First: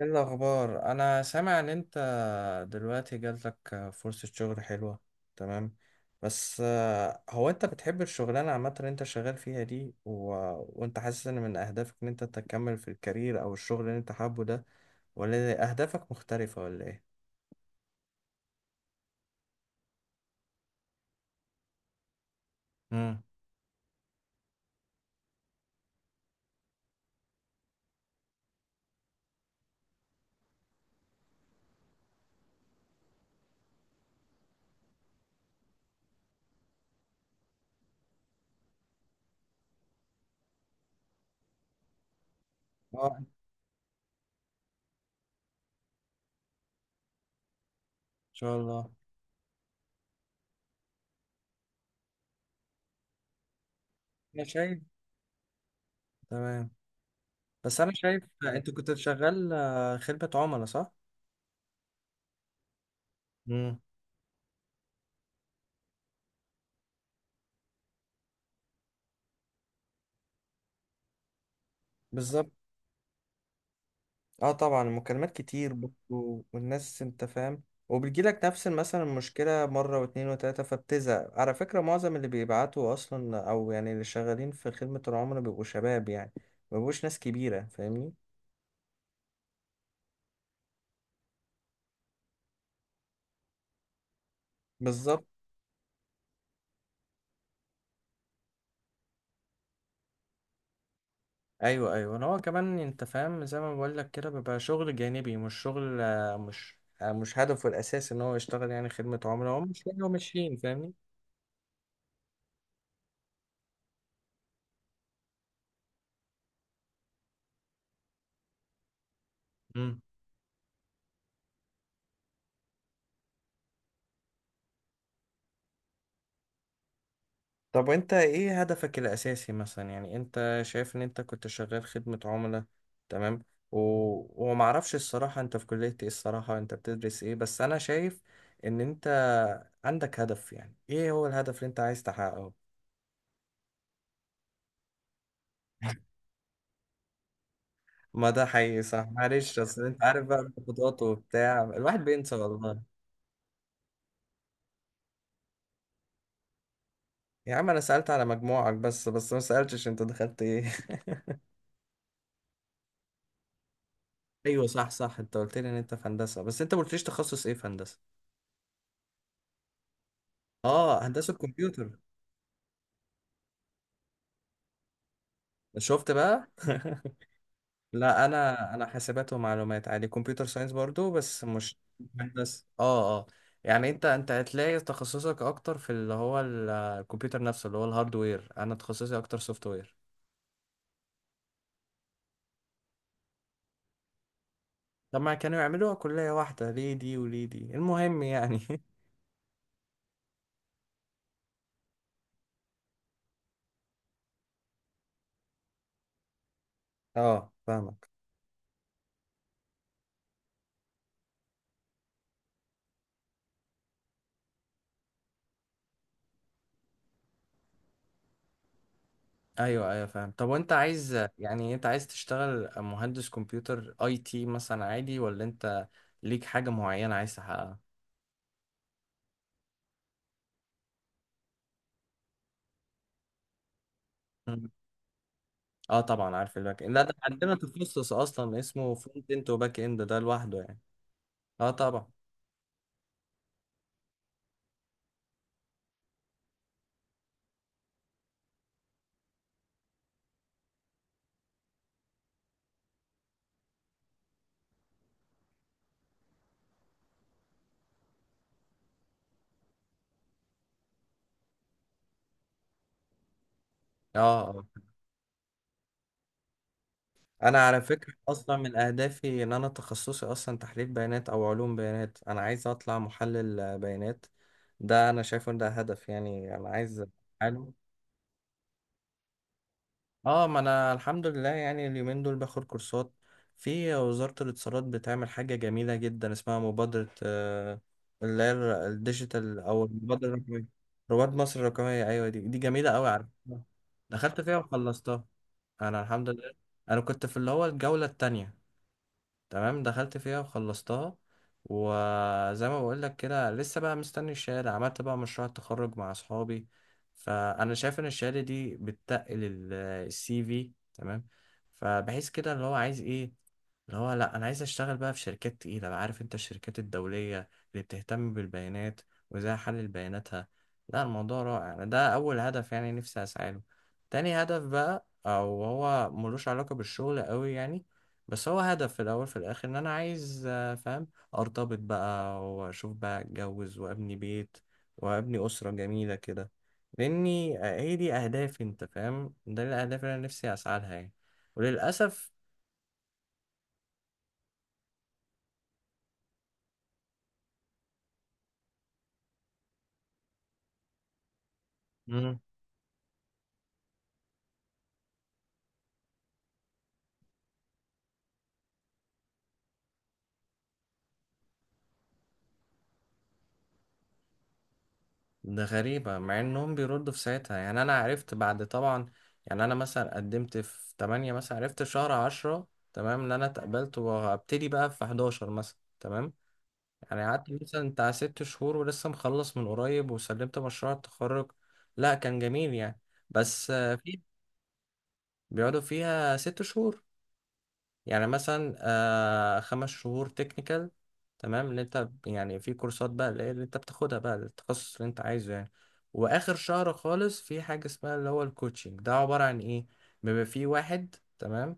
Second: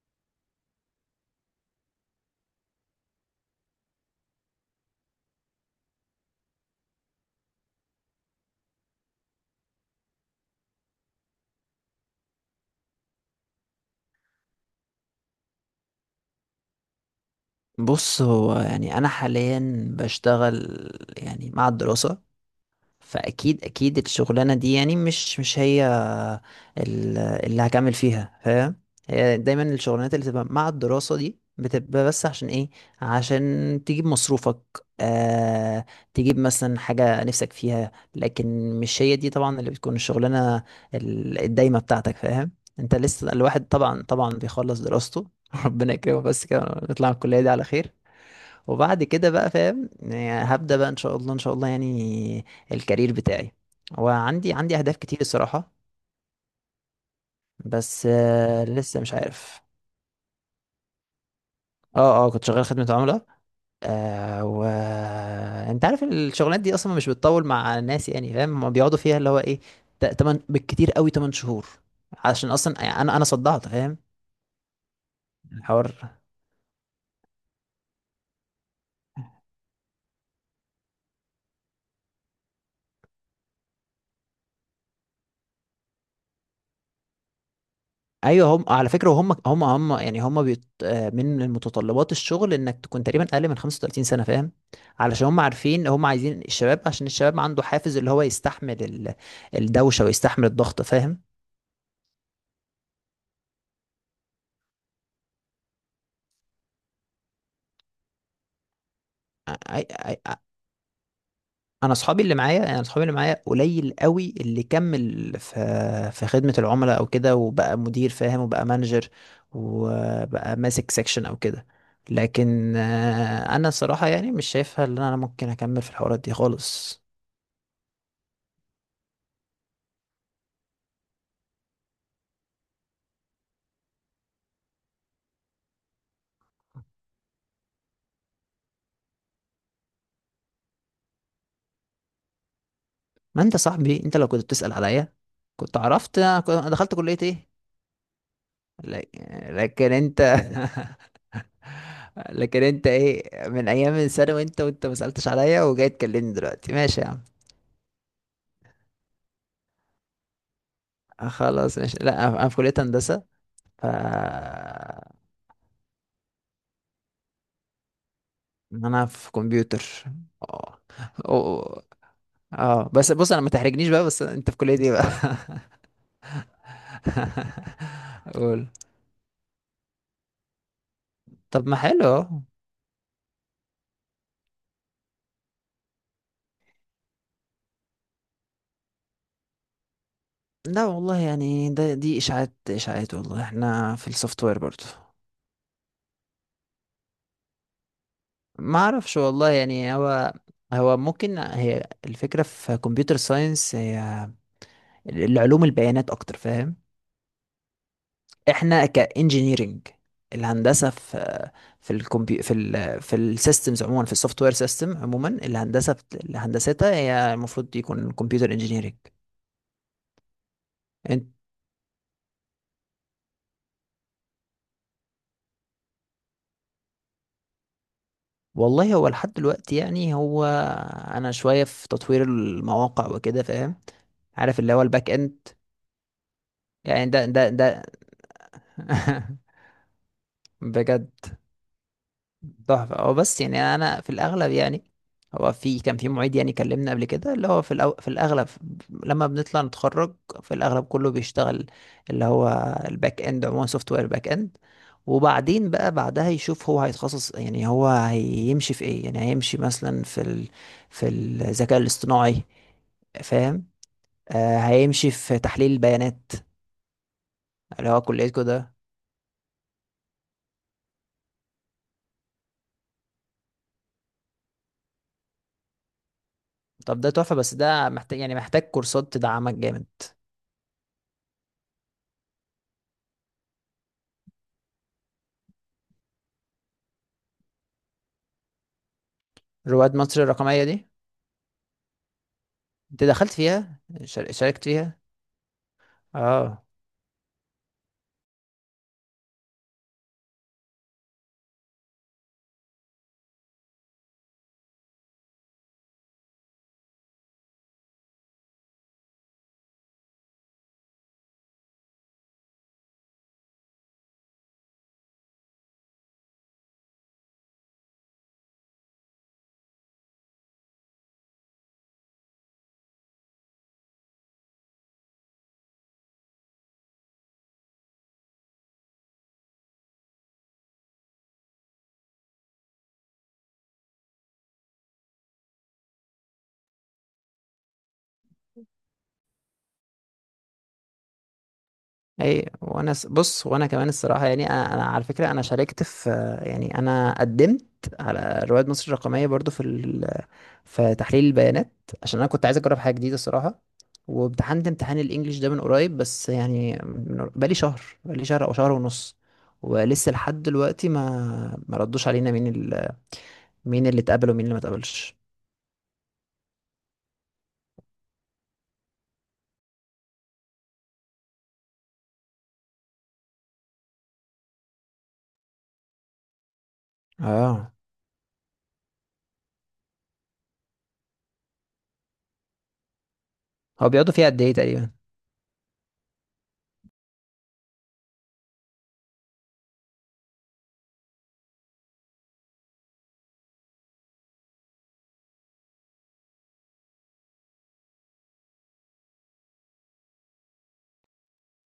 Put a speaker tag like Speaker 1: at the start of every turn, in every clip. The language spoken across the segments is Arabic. Speaker 1: ايه الاخبار؟ انا سامع ان انت دلوقتي جاتلك فرصة شغل حلوة، تمام. بس هو انت بتحب الشغلانة عامة اللي انت شغال فيها دي وانت حاسس ان من اهدافك ان انت تكمل في الكارير او الشغل اللي انت حابه ده، ولا اهدافك مختلفة ولا ايه؟
Speaker 2: بص هو يعني انا حاليا بشتغل يعني مع الدراسة.
Speaker 1: امم.
Speaker 2: فاكيد الشغلانة دي يعني مش هي اللي هكمل فيها، فاهم. هي دايما الشغلانات اللي تبقى مع الدراسة دي بتبقى بس عشان ايه؟ عشان تجيب مصروفك، آه، تجيب مثلا حاجة نفسك فيها، لكن مش هي دي طبعا اللي بتكون الشغلانة الدايمة بتاعتك، فاهم. انت
Speaker 1: اه، ان
Speaker 2: لسه الواحد طبعا بيخلص دراسته ربنا يكرمه بس كده، ونطلع من الكلية دي على خير.
Speaker 1: شاء الله.
Speaker 2: وبعد كده بقى، فاهم، يعني هبدأ بقى ان شاء الله، يعني الكارير بتاعي.
Speaker 1: انا
Speaker 2: وعندي
Speaker 1: شايف،
Speaker 2: اهداف كتير الصراحة.
Speaker 1: تمام. بس انا
Speaker 2: بس
Speaker 1: شايف
Speaker 2: آه
Speaker 1: انت كنت
Speaker 2: لسه مش
Speaker 1: شغال
Speaker 2: عارف.
Speaker 1: خدمة عملاء، صح؟
Speaker 2: اه. اه كنت شغال خدمة عملاء.
Speaker 1: امم.
Speaker 2: آه و انت عارف الشغلانات دي اصلا مش بتطول مع الناس، يعني فاهم، هما بيقعدوا فيها اللي هو ايه، تمن بالكتير قوي 8 شهور.
Speaker 1: بالظبط.
Speaker 2: عشان اصلا يعني انا صدعت، فاهم،
Speaker 1: اه طبعا المكالمات كتير
Speaker 2: الحوار.
Speaker 1: برضه، والناس انت فاهم، وبتجيلك نفس مثلا المشكلة مرة واتنين وتلاتة فبتزهق. على فكرة معظم اللي بيبعتوا أصلا، أو يعني اللي شغالين في خدمة العملاء، بيبقوا شباب يعني، مبيبقوش ناس كبيرة، فاهمني؟
Speaker 2: ايوه هم على فكره، هم يعني هم بيت... آه، من متطلبات الشغل انك تكون تقريبا اقل من 35 سنه، فاهم.
Speaker 1: بالظبط.
Speaker 2: علشان هم عارفين هم عايزين الشباب، عشان الشباب عنده حافز اللي هو يستحمل الدوشه ويستحمل الضغط، فاهم.
Speaker 1: أيوه أيوه، أنا هو كمان أنت فاهم، زي ما بقول لك كده بيبقى شغل جانبي، مش شغل، مش هدفه الأساسي إن هو يشتغل يعني خدمة عملاء، هو
Speaker 2: أي...
Speaker 1: مش هو
Speaker 2: أي...
Speaker 1: ماشيين، فاهمني؟
Speaker 2: انا اصحابي اللي معايا، قليل قوي اللي كمل في خدمه العملاء او كده وبقى مدير، فاهم، وبقى مانجر،
Speaker 1: مم.
Speaker 2: وبقى ماسك سيكشن او كده. لكن آه، انا صراحه يعني مش شايفها ان انا ممكن اكمل في الحوارات دي خالص.
Speaker 1: طب وانت ايه هدفك الاساسي مثلا؟ يعني انت شايف ان انت كنت شغال خدمة عملاء، تمام، و... ومعرفش الصراحة انت في كلية ايه، الصراحة انت بتدرس ايه، بس انا شايف ان انت عندك هدف. يعني ايه هو الهدف اللي انت عايز تحققه؟
Speaker 2: ما انت صاحبي، انت لو كنت بتسأل عليا كنت عرفت انا أنا دخلت كلية ايه.
Speaker 1: ما ده حقيقي، صح،
Speaker 2: لك-
Speaker 1: معلش اصل
Speaker 2: لكن
Speaker 1: انت
Speaker 2: انت
Speaker 1: عارف بقى الضغوطات وبتاع، الواحد بينسى
Speaker 2: لكن
Speaker 1: والله.
Speaker 2: انت ايه، من ايام الثانوي انت، وانت ما سألتش عليا وجاي تكلمني دلوقتي، ماشي يا عم.
Speaker 1: يا عم انا سألت على مجموعك بس ما سألتش انت دخلت ايه.
Speaker 2: آه، خلاص ماشي، لا انا في كلية هندسة. ف
Speaker 1: ايوه صح
Speaker 2: آه،
Speaker 1: صح، انت قلت لي ان انت في هندسة، بس انت ما قلتليش تخصص ايه في هندسة.
Speaker 2: انا في كمبيوتر. اه.
Speaker 1: اه، هندسة
Speaker 2: أو-
Speaker 1: كمبيوتر.
Speaker 2: اه بس بص، انا ما تحرجنيش بقى، بس انت في كلية ايه بقى؟
Speaker 1: شفت بقى. لا
Speaker 2: قول.
Speaker 1: انا حاسبات ومعلومات، عادي كمبيوتر ساينس برضو، بس
Speaker 2: طب ما
Speaker 1: مش
Speaker 2: حلو اهو.
Speaker 1: مهندس. اه اه، يعني انت هتلاقي تخصصك اكتر في اللي هو الكمبيوتر نفسه، اللي هو الهاردوير. انا تخصصي اكتر سوفت وير.
Speaker 2: لا والله يعني دي اشاعات والله، احنا في السوفت وير برضه.
Speaker 1: لما كانوا يعملوها كلية واحدة، ليه دي وليه دي، المهم يعني.
Speaker 2: ما اعرفش والله، يعني هو ممكن هي الفكره في كمبيوتر ساينس هي العلوم البيانات اكتر، فاهم.
Speaker 1: اه فاهمك.
Speaker 2: احنا كانجينيرنج، الهندسه في في في السيستمز عموما، في السوفت وير سيستم عموما، الهندسه هندستها هي المفروض يكون كمبيوتر انجينيرنج.
Speaker 1: ايوه ايوه فاهم. طب وانت عايز، يعني انت عايز تشتغل مهندس كمبيوتر اي تي مثلا عادي، ولا انت ليك حاجة معينة عايز تحققها؟
Speaker 2: والله هو لحد دلوقتي يعني هو انا شويه في تطوير المواقع وكده، فاهم، عارف اللي هو الباك اند.
Speaker 1: اه طبعا عارف الباك اند، لا
Speaker 2: يعني
Speaker 1: ده
Speaker 2: ده ده
Speaker 1: عندنا
Speaker 2: ده
Speaker 1: تخصص اصلا اسمه فرونت اند وباك اند، ده لوحده يعني.
Speaker 2: بجد
Speaker 1: اه طبعا.
Speaker 2: تحفة هو. بس يعني أنا في الأغلب يعني هو في كان في معيد يعني كلمنا قبل كده، اللي هو في في الأغلب لما بنطلع نتخرج، في الأغلب كله بيشتغل اللي هو الباك إند عموما، سوفت وير باك إند. وبعدين بقى بعدها يشوف هو هيتخصص، يعني هو هيمشي في إيه، يعني هيمشي مثلا في في الذكاء الاصطناعي، فاهم.
Speaker 1: اه
Speaker 2: آه
Speaker 1: اه.
Speaker 2: هيمشي في تحليل البيانات،
Speaker 1: انا على
Speaker 2: اللي هو
Speaker 1: فكره
Speaker 2: كليتكو
Speaker 1: اصلا
Speaker 2: ده.
Speaker 1: من اهدافي ان انا تخصصي اصلا تحليل بيانات او علوم بيانات، انا عايز اطلع محلل بيانات. ده انا شايفه ان ده هدف يعني انا
Speaker 2: طب
Speaker 1: عايز.
Speaker 2: ده تحفة، بس ده محتاج يعني محتاج كورسات تدعمك جامد.
Speaker 1: اه، ما انا الحمد لله يعني اليومين دول باخد كورسات. في، وزارة الاتصالات بتعمل حاجة جميلة جدا اسمها مبادرة اللي هي الديجيتال، او
Speaker 2: رواد مصر
Speaker 1: المبادرة
Speaker 2: الرقمية
Speaker 1: الرقمية.
Speaker 2: دي،
Speaker 1: رواد مصر الرقمية، ايوه، دي جميلة
Speaker 2: انت
Speaker 1: قوي، عارف.
Speaker 2: دخلت فيها،
Speaker 1: دخلت فيها
Speaker 2: شاركت فيها؟
Speaker 1: وخلصتها انا الحمد لله.
Speaker 2: اه.
Speaker 1: انا كنت في اللي هو الجولة التانية، تمام، دخلت فيها وخلصتها. وزي ما بقول لك كده لسه بقى مستني الشهاده، عملت بقى مشروع التخرج مع اصحابي. فانا شايف ان الشهاده دي بتتقل السي في، تمام. فبحيث كده اللي هو عايز ايه، اللي هو لا انا عايز اشتغل بقى في شركات تقيله بقى، عارف انت الشركات الدوليه اللي بتهتم بالبيانات وازاي احلل بياناتها. لا الموضوع رائع. أنا ده اول هدف يعني نفسي اسعى له. تاني هدف بقى، او هو ملوش علاقه بالشغل قوي يعني، بس هو هدف في الاول في الاخر، ان انا عايز فاهم، ارتبط بقى واشوف بقى اتجوز وابني بيت، وابني اسره جميله كده. لاني هي دي اهدافي، انت فاهم، ده الاهداف اللي انا نفسي اسعى لها يعني. وللاسف،
Speaker 2: بص، وانا كمان الصراحه يعني أنا على فكره انا شاركت في، يعني انا قدمت على رواد مصر الرقميه برضو في في تحليل البيانات، عشان انا
Speaker 1: مم.
Speaker 2: كنت عايز اجرب حاجه جديده الصراحه. وامتحنت امتحان الانجليش ده من قريب، بس يعني بقالي شهر او شهر ونص. ولسه لحد دلوقتي ما ردوش علينا مين مين اللي اتقبل ومين اللي ما اتقبلش.
Speaker 1: ده غريبة مع انهم بيردوا في ساعتها. يعني انا عرفت بعد طبعا، يعني انا مثلا قدمت في 8، مثلا عرفت شهر 10 تمام ان انا اتقبلت، وهبتدي بقى في 11 مثلا، تمام. يعني قعدت
Speaker 2: اه.
Speaker 1: مثلا بتاع 6 شهور، ولسه مخلص من قريب وسلمت مشروع التخرج. لا كان جميل يعني. بس
Speaker 2: هو بيقعدوا
Speaker 1: في،
Speaker 2: فيها قد ايه تقريبا؟
Speaker 1: بيقعدوا فيها 6 شهور، يعني مثلا 5 شهور تكنيكال، تمام، اللي انت يعني في كورسات بقى اللي انت بتاخدها بقى التخصص اللي انت عايزه يعني. واخر شهر خالص في حاجة اسمها اللي هو الكوتشنج، ده عبارة عن ايه؟ بيبقى في واحد، تمام،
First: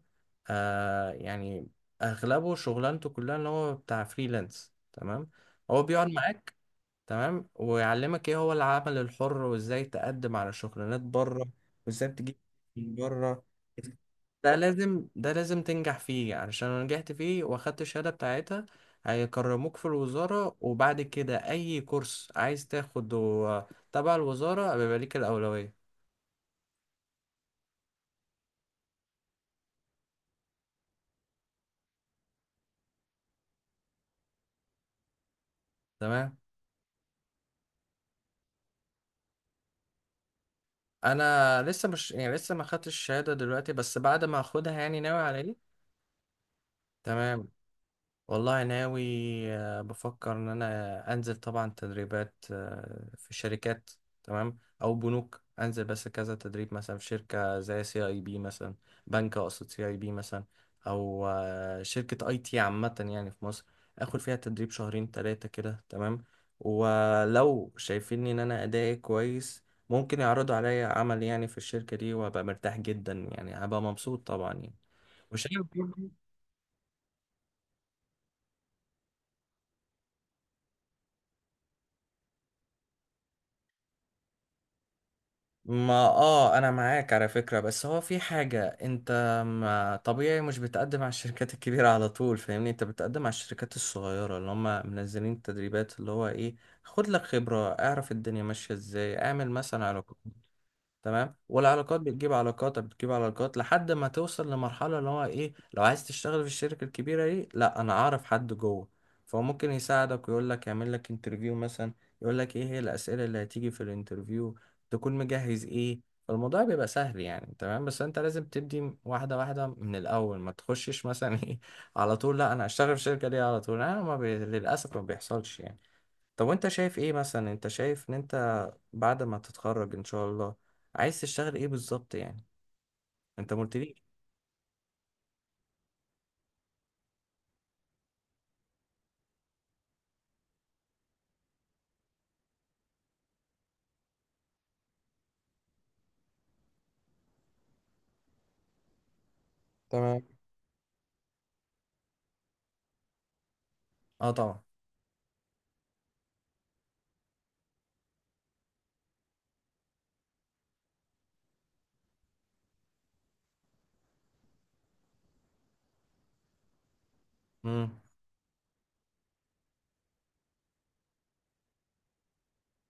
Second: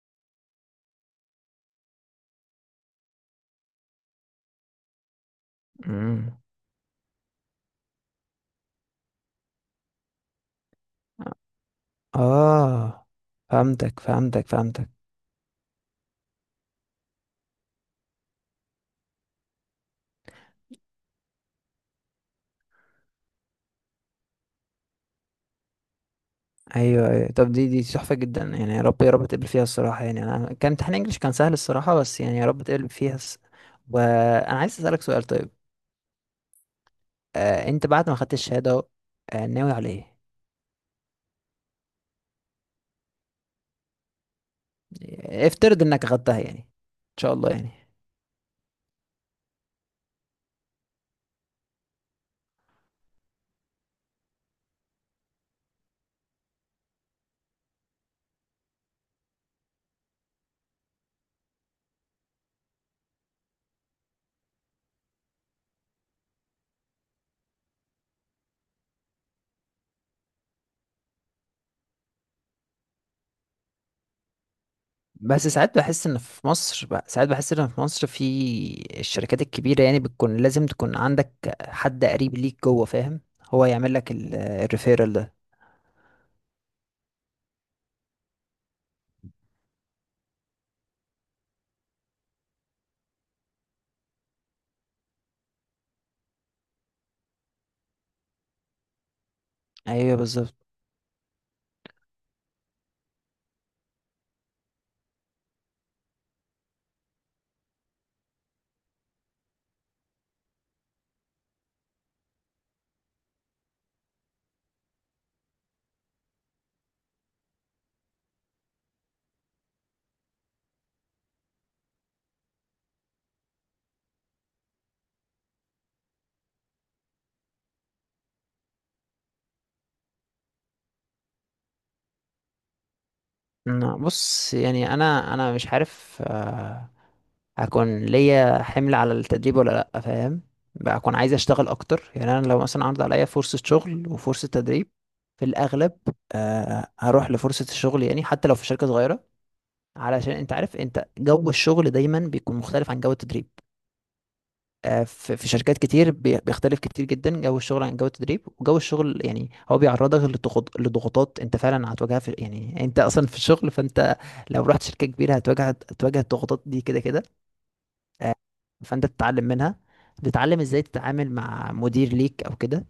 Speaker 1: يعني اغلبه شغلانته كلها اللي هو بتاع فريلانس، تمام. هو بيقعد
Speaker 2: امم.
Speaker 1: معاك تمام ويعلمك ايه هو العمل الحر، وازاي تقدم على شغلانات بره، وازاي تجيب من
Speaker 2: اه،
Speaker 1: بره.
Speaker 2: فهمتك،
Speaker 1: ده لازم ده لازم تنجح فيه، علشان لو نجحت فيه واخدت الشهادة بتاعتها هيكرموك في الوزارة، وبعد كده أي كورس عايز تاخده تبع الوزارة بيبقى ليك الأولوية.
Speaker 2: ايوه ايوه، طب دي تحفه جدا يعني، يا رب تقبل فيها الصراحه، يعني انا كان امتحان انجلش كان سهل الصراحه، بس يعني يا رب تقبل فيها وانا عايز اسالك سؤال طيب.
Speaker 1: تمام.
Speaker 2: آه انت بعد ما خدت الشهاده أهو، آه ناوي على ايه؟
Speaker 1: أنا لسه، مش يعني لسه ما خدتش الشهادة دلوقتي، بس بعد ما أخدها يعني ناوي على إيه.
Speaker 2: افترض انك خدتها، يعني ان شاء
Speaker 1: تمام.
Speaker 2: الله يعني.
Speaker 1: والله ناوي، بفكر ان انا انزل طبعا تدريبات في شركات، تمام، او بنوك، انزل بس كذا تدريب، مثلا في شركة زي سي اي بي مثلا، بنك اقصد سي اي بي مثلا، او شركة اي تي عامة يعني في مصر، اخد فيها تدريب شهرين ثلاثة كده، تمام. ولو شايفين ان انا ادائي كويس ممكن يعرضوا عليا عمل يعني في الشركة دي، وابقى مرتاح جدا يعني، هبقى مبسوط طبعا يعني.
Speaker 2: بس ساعات بحس ان في مصر بقى، ساعات بحس ان في مصر في الشركات الكبيره يعني بتكون لازم تكون عندك حد قريب ليك جوه، فاهم، هو يعمل لك الريفيرال ده.
Speaker 1: ما اه انا معاك على فكرة، بس هو في حاجة، انت ما طبيعي مش بتقدم على الشركات الكبيرة على طول، فاهمني. انت بتقدم على الشركات الصغيرة اللي هم منزلين التدريبات، اللي هو ايه، خد لك خبرة، اعرف الدنيا ماشية ازاي، اعمل مثلا علاقات،
Speaker 2: ايوه بالظبط.
Speaker 1: تمام. والعلاقات بتجيب علاقات، بتجيب علاقات لحد ما توصل لمرحلة اللي هو ايه، لو عايز تشتغل في الشركة الكبيرة دي، لا انا اعرف حد جوه، فهو ممكن يساعدك ويقول لك، يعمل لك انترفيو مثلا، يقول لك ايه هي الأسئلة اللي هتيجي في الانترفيو، تكون مجهز ايه. فالموضوع بيبقى سهل يعني، تمام، بس انت لازم تبدي واحدة واحدة من الأول، ما تخشش مثلا ايه على طول، لا انا هشتغل في الشركة دي على طول، انا ما بي... للأسف ما بيحصلش يعني. طب وانت شايف ايه مثلا؟ انت شايف ان انت بعد ما تتخرج ان شاء الله عايز تشتغل ايه بالظبط يعني؟ انت ما قلتليش.
Speaker 2: بص يعني انا مش عارف آه، هكون ليا حمل على التدريب ولا لا، فاهم. بقى اكون عايز اشتغل اكتر، يعني انا لو مثلا عرض عليا فرصة شغل وفرصة تدريب، في الاغلب آه، هروح لفرصة الشغل، يعني حتى لو في شركة صغيرة.
Speaker 1: تمام.
Speaker 2: علشان انت عارف انت جو الشغل دايما بيكون مختلف عن جو التدريب.
Speaker 1: اه طبعا.
Speaker 2: آه، في شركات كتير بيختلف كتير جدا جو الشغل عن جو التدريب، وجو الشغل يعني هو بيعرضك لضغوطات انت فعلا هتواجهها، في يعني انت اصلا في الشغل، فانت لو رحت شركة كبيرة هتواجه الضغوطات دي كده كده.
Speaker 1: امم.
Speaker 2: فانت تتعلم منها، تتعلم ازاي تتعامل مع مدير ليك او كده،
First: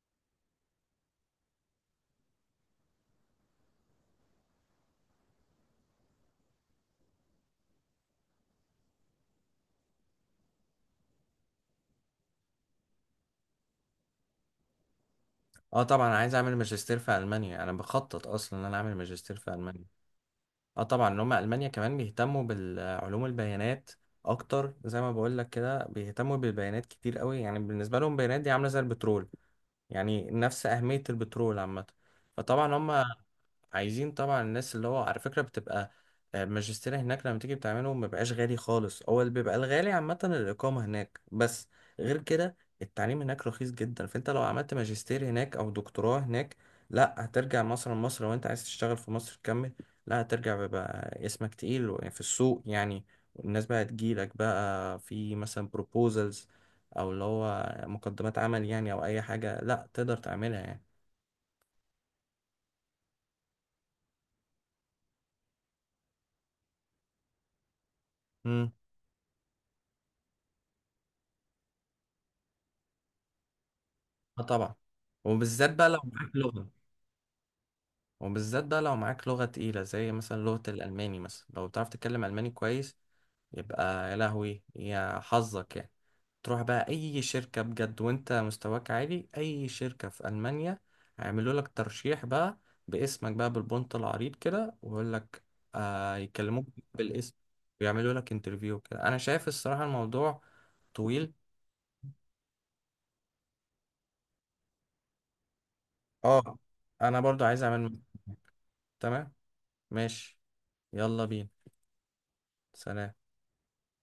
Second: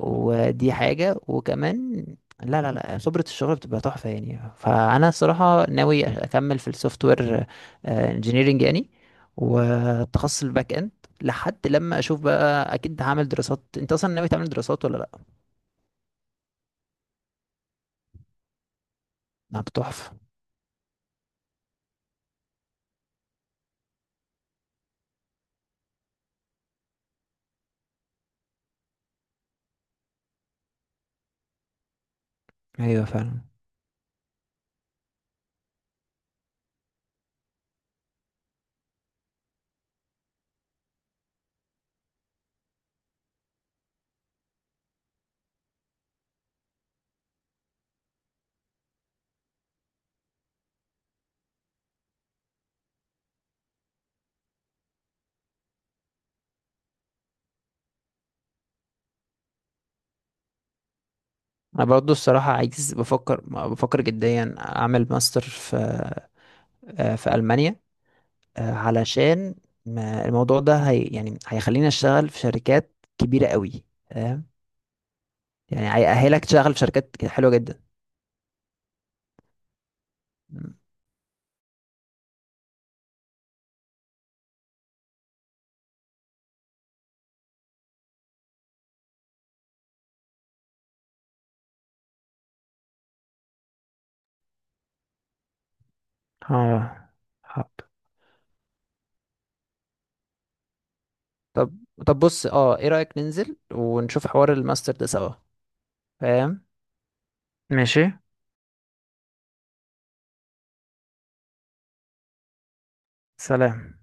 Speaker 2: ودي حاجة. وكمان لا خبرة الشغل بتبقى تحفة يعني. فأنا الصراحة ناوي أكمل في السوفت وير انجينيرنج يعني، والتخصص الباك اند، لحد لما أشوف بقى. أكيد هعمل دراسات، أنت أصلا ناوي تعمل دراسات ولا لأ؟
Speaker 1: اه طبعا، انا عايز اعمل ماجستير في المانيا، انا بخطط اصلا ان انا اعمل ماجستير في
Speaker 2: لا
Speaker 1: المانيا.
Speaker 2: تحفة.
Speaker 1: اه طبعا ان هم المانيا كمان بيهتموا بالعلوم البيانات اكتر، زي ما بقول لك كده بيهتموا بالبيانات كتير قوي يعني، بالنسبه لهم البيانات دي عامله زي البترول يعني، نفس اهميه البترول عامه. فطبعا هم
Speaker 2: أيوة فعلا.
Speaker 1: عايزين طبعا الناس، اللي هو على فكرة بتبقى الماجستير هناك لما تيجي بتعمله ما بيبقاش غالي خالص، هو اللي بيبقى الغالي عامة الإقامة هناك بس، غير كده التعليم هناك رخيص جدا. فأنت لو عملت ماجستير هناك أو دكتوراه هناك، لا هترجع مثلا مصر، لو أنت عايز تشتغل في مصر تكمل، لا هترجع بيبقى اسمك تقيل في السوق يعني. والناس بقى تجيلك بقى في مثلا بروبوزلز، أو اللي هو مقدمات عمل يعني، أو أي حاجة لا تقدر تعملها يعني.
Speaker 2: أنا برضو الصراحة عايز، بفكر جديا أعمل ماستر في آه، في ألمانيا، آه، علشان الموضوع ده يعني هيخليني أشتغل في شركات كبيرة قوي
Speaker 1: اه طبعا. وبالذات بقى
Speaker 2: يعني،
Speaker 1: لو معاك
Speaker 2: هيأهلك
Speaker 1: لغة.
Speaker 2: تشتغل في شركات حلوة جدا.
Speaker 1: وبالذات بقى لو معاك لغة تقيلة، زي مثلا لغة
Speaker 2: مم.
Speaker 1: الألماني مثلا، لو بتعرف تتكلم ألماني كويس يبقى يا لهوي يا حظك يعني، تروح بقى أي شركة بجد وأنت مستواك عالي، أي شركة في ألمانيا هيعملوا لك ترشيح بقى باسمك بقى بالبنط العريض كده، ويقول لك يكلموك
Speaker 2: اه.
Speaker 1: بالاسم
Speaker 2: حب.
Speaker 1: ويعملوا لك انترفيو كده. أنا شايف الصراحة الموضوع طويل.
Speaker 2: طب، بص اه، ايه رأيك ننزل ونشوف حوار الماستر ده سوا،
Speaker 1: اه،
Speaker 2: فاهم.
Speaker 1: أنا برضو عايز أعمل،
Speaker 2: ماشي.
Speaker 1: تمام، ماشي، يلا بينا، سلام.
Speaker 2: سلام.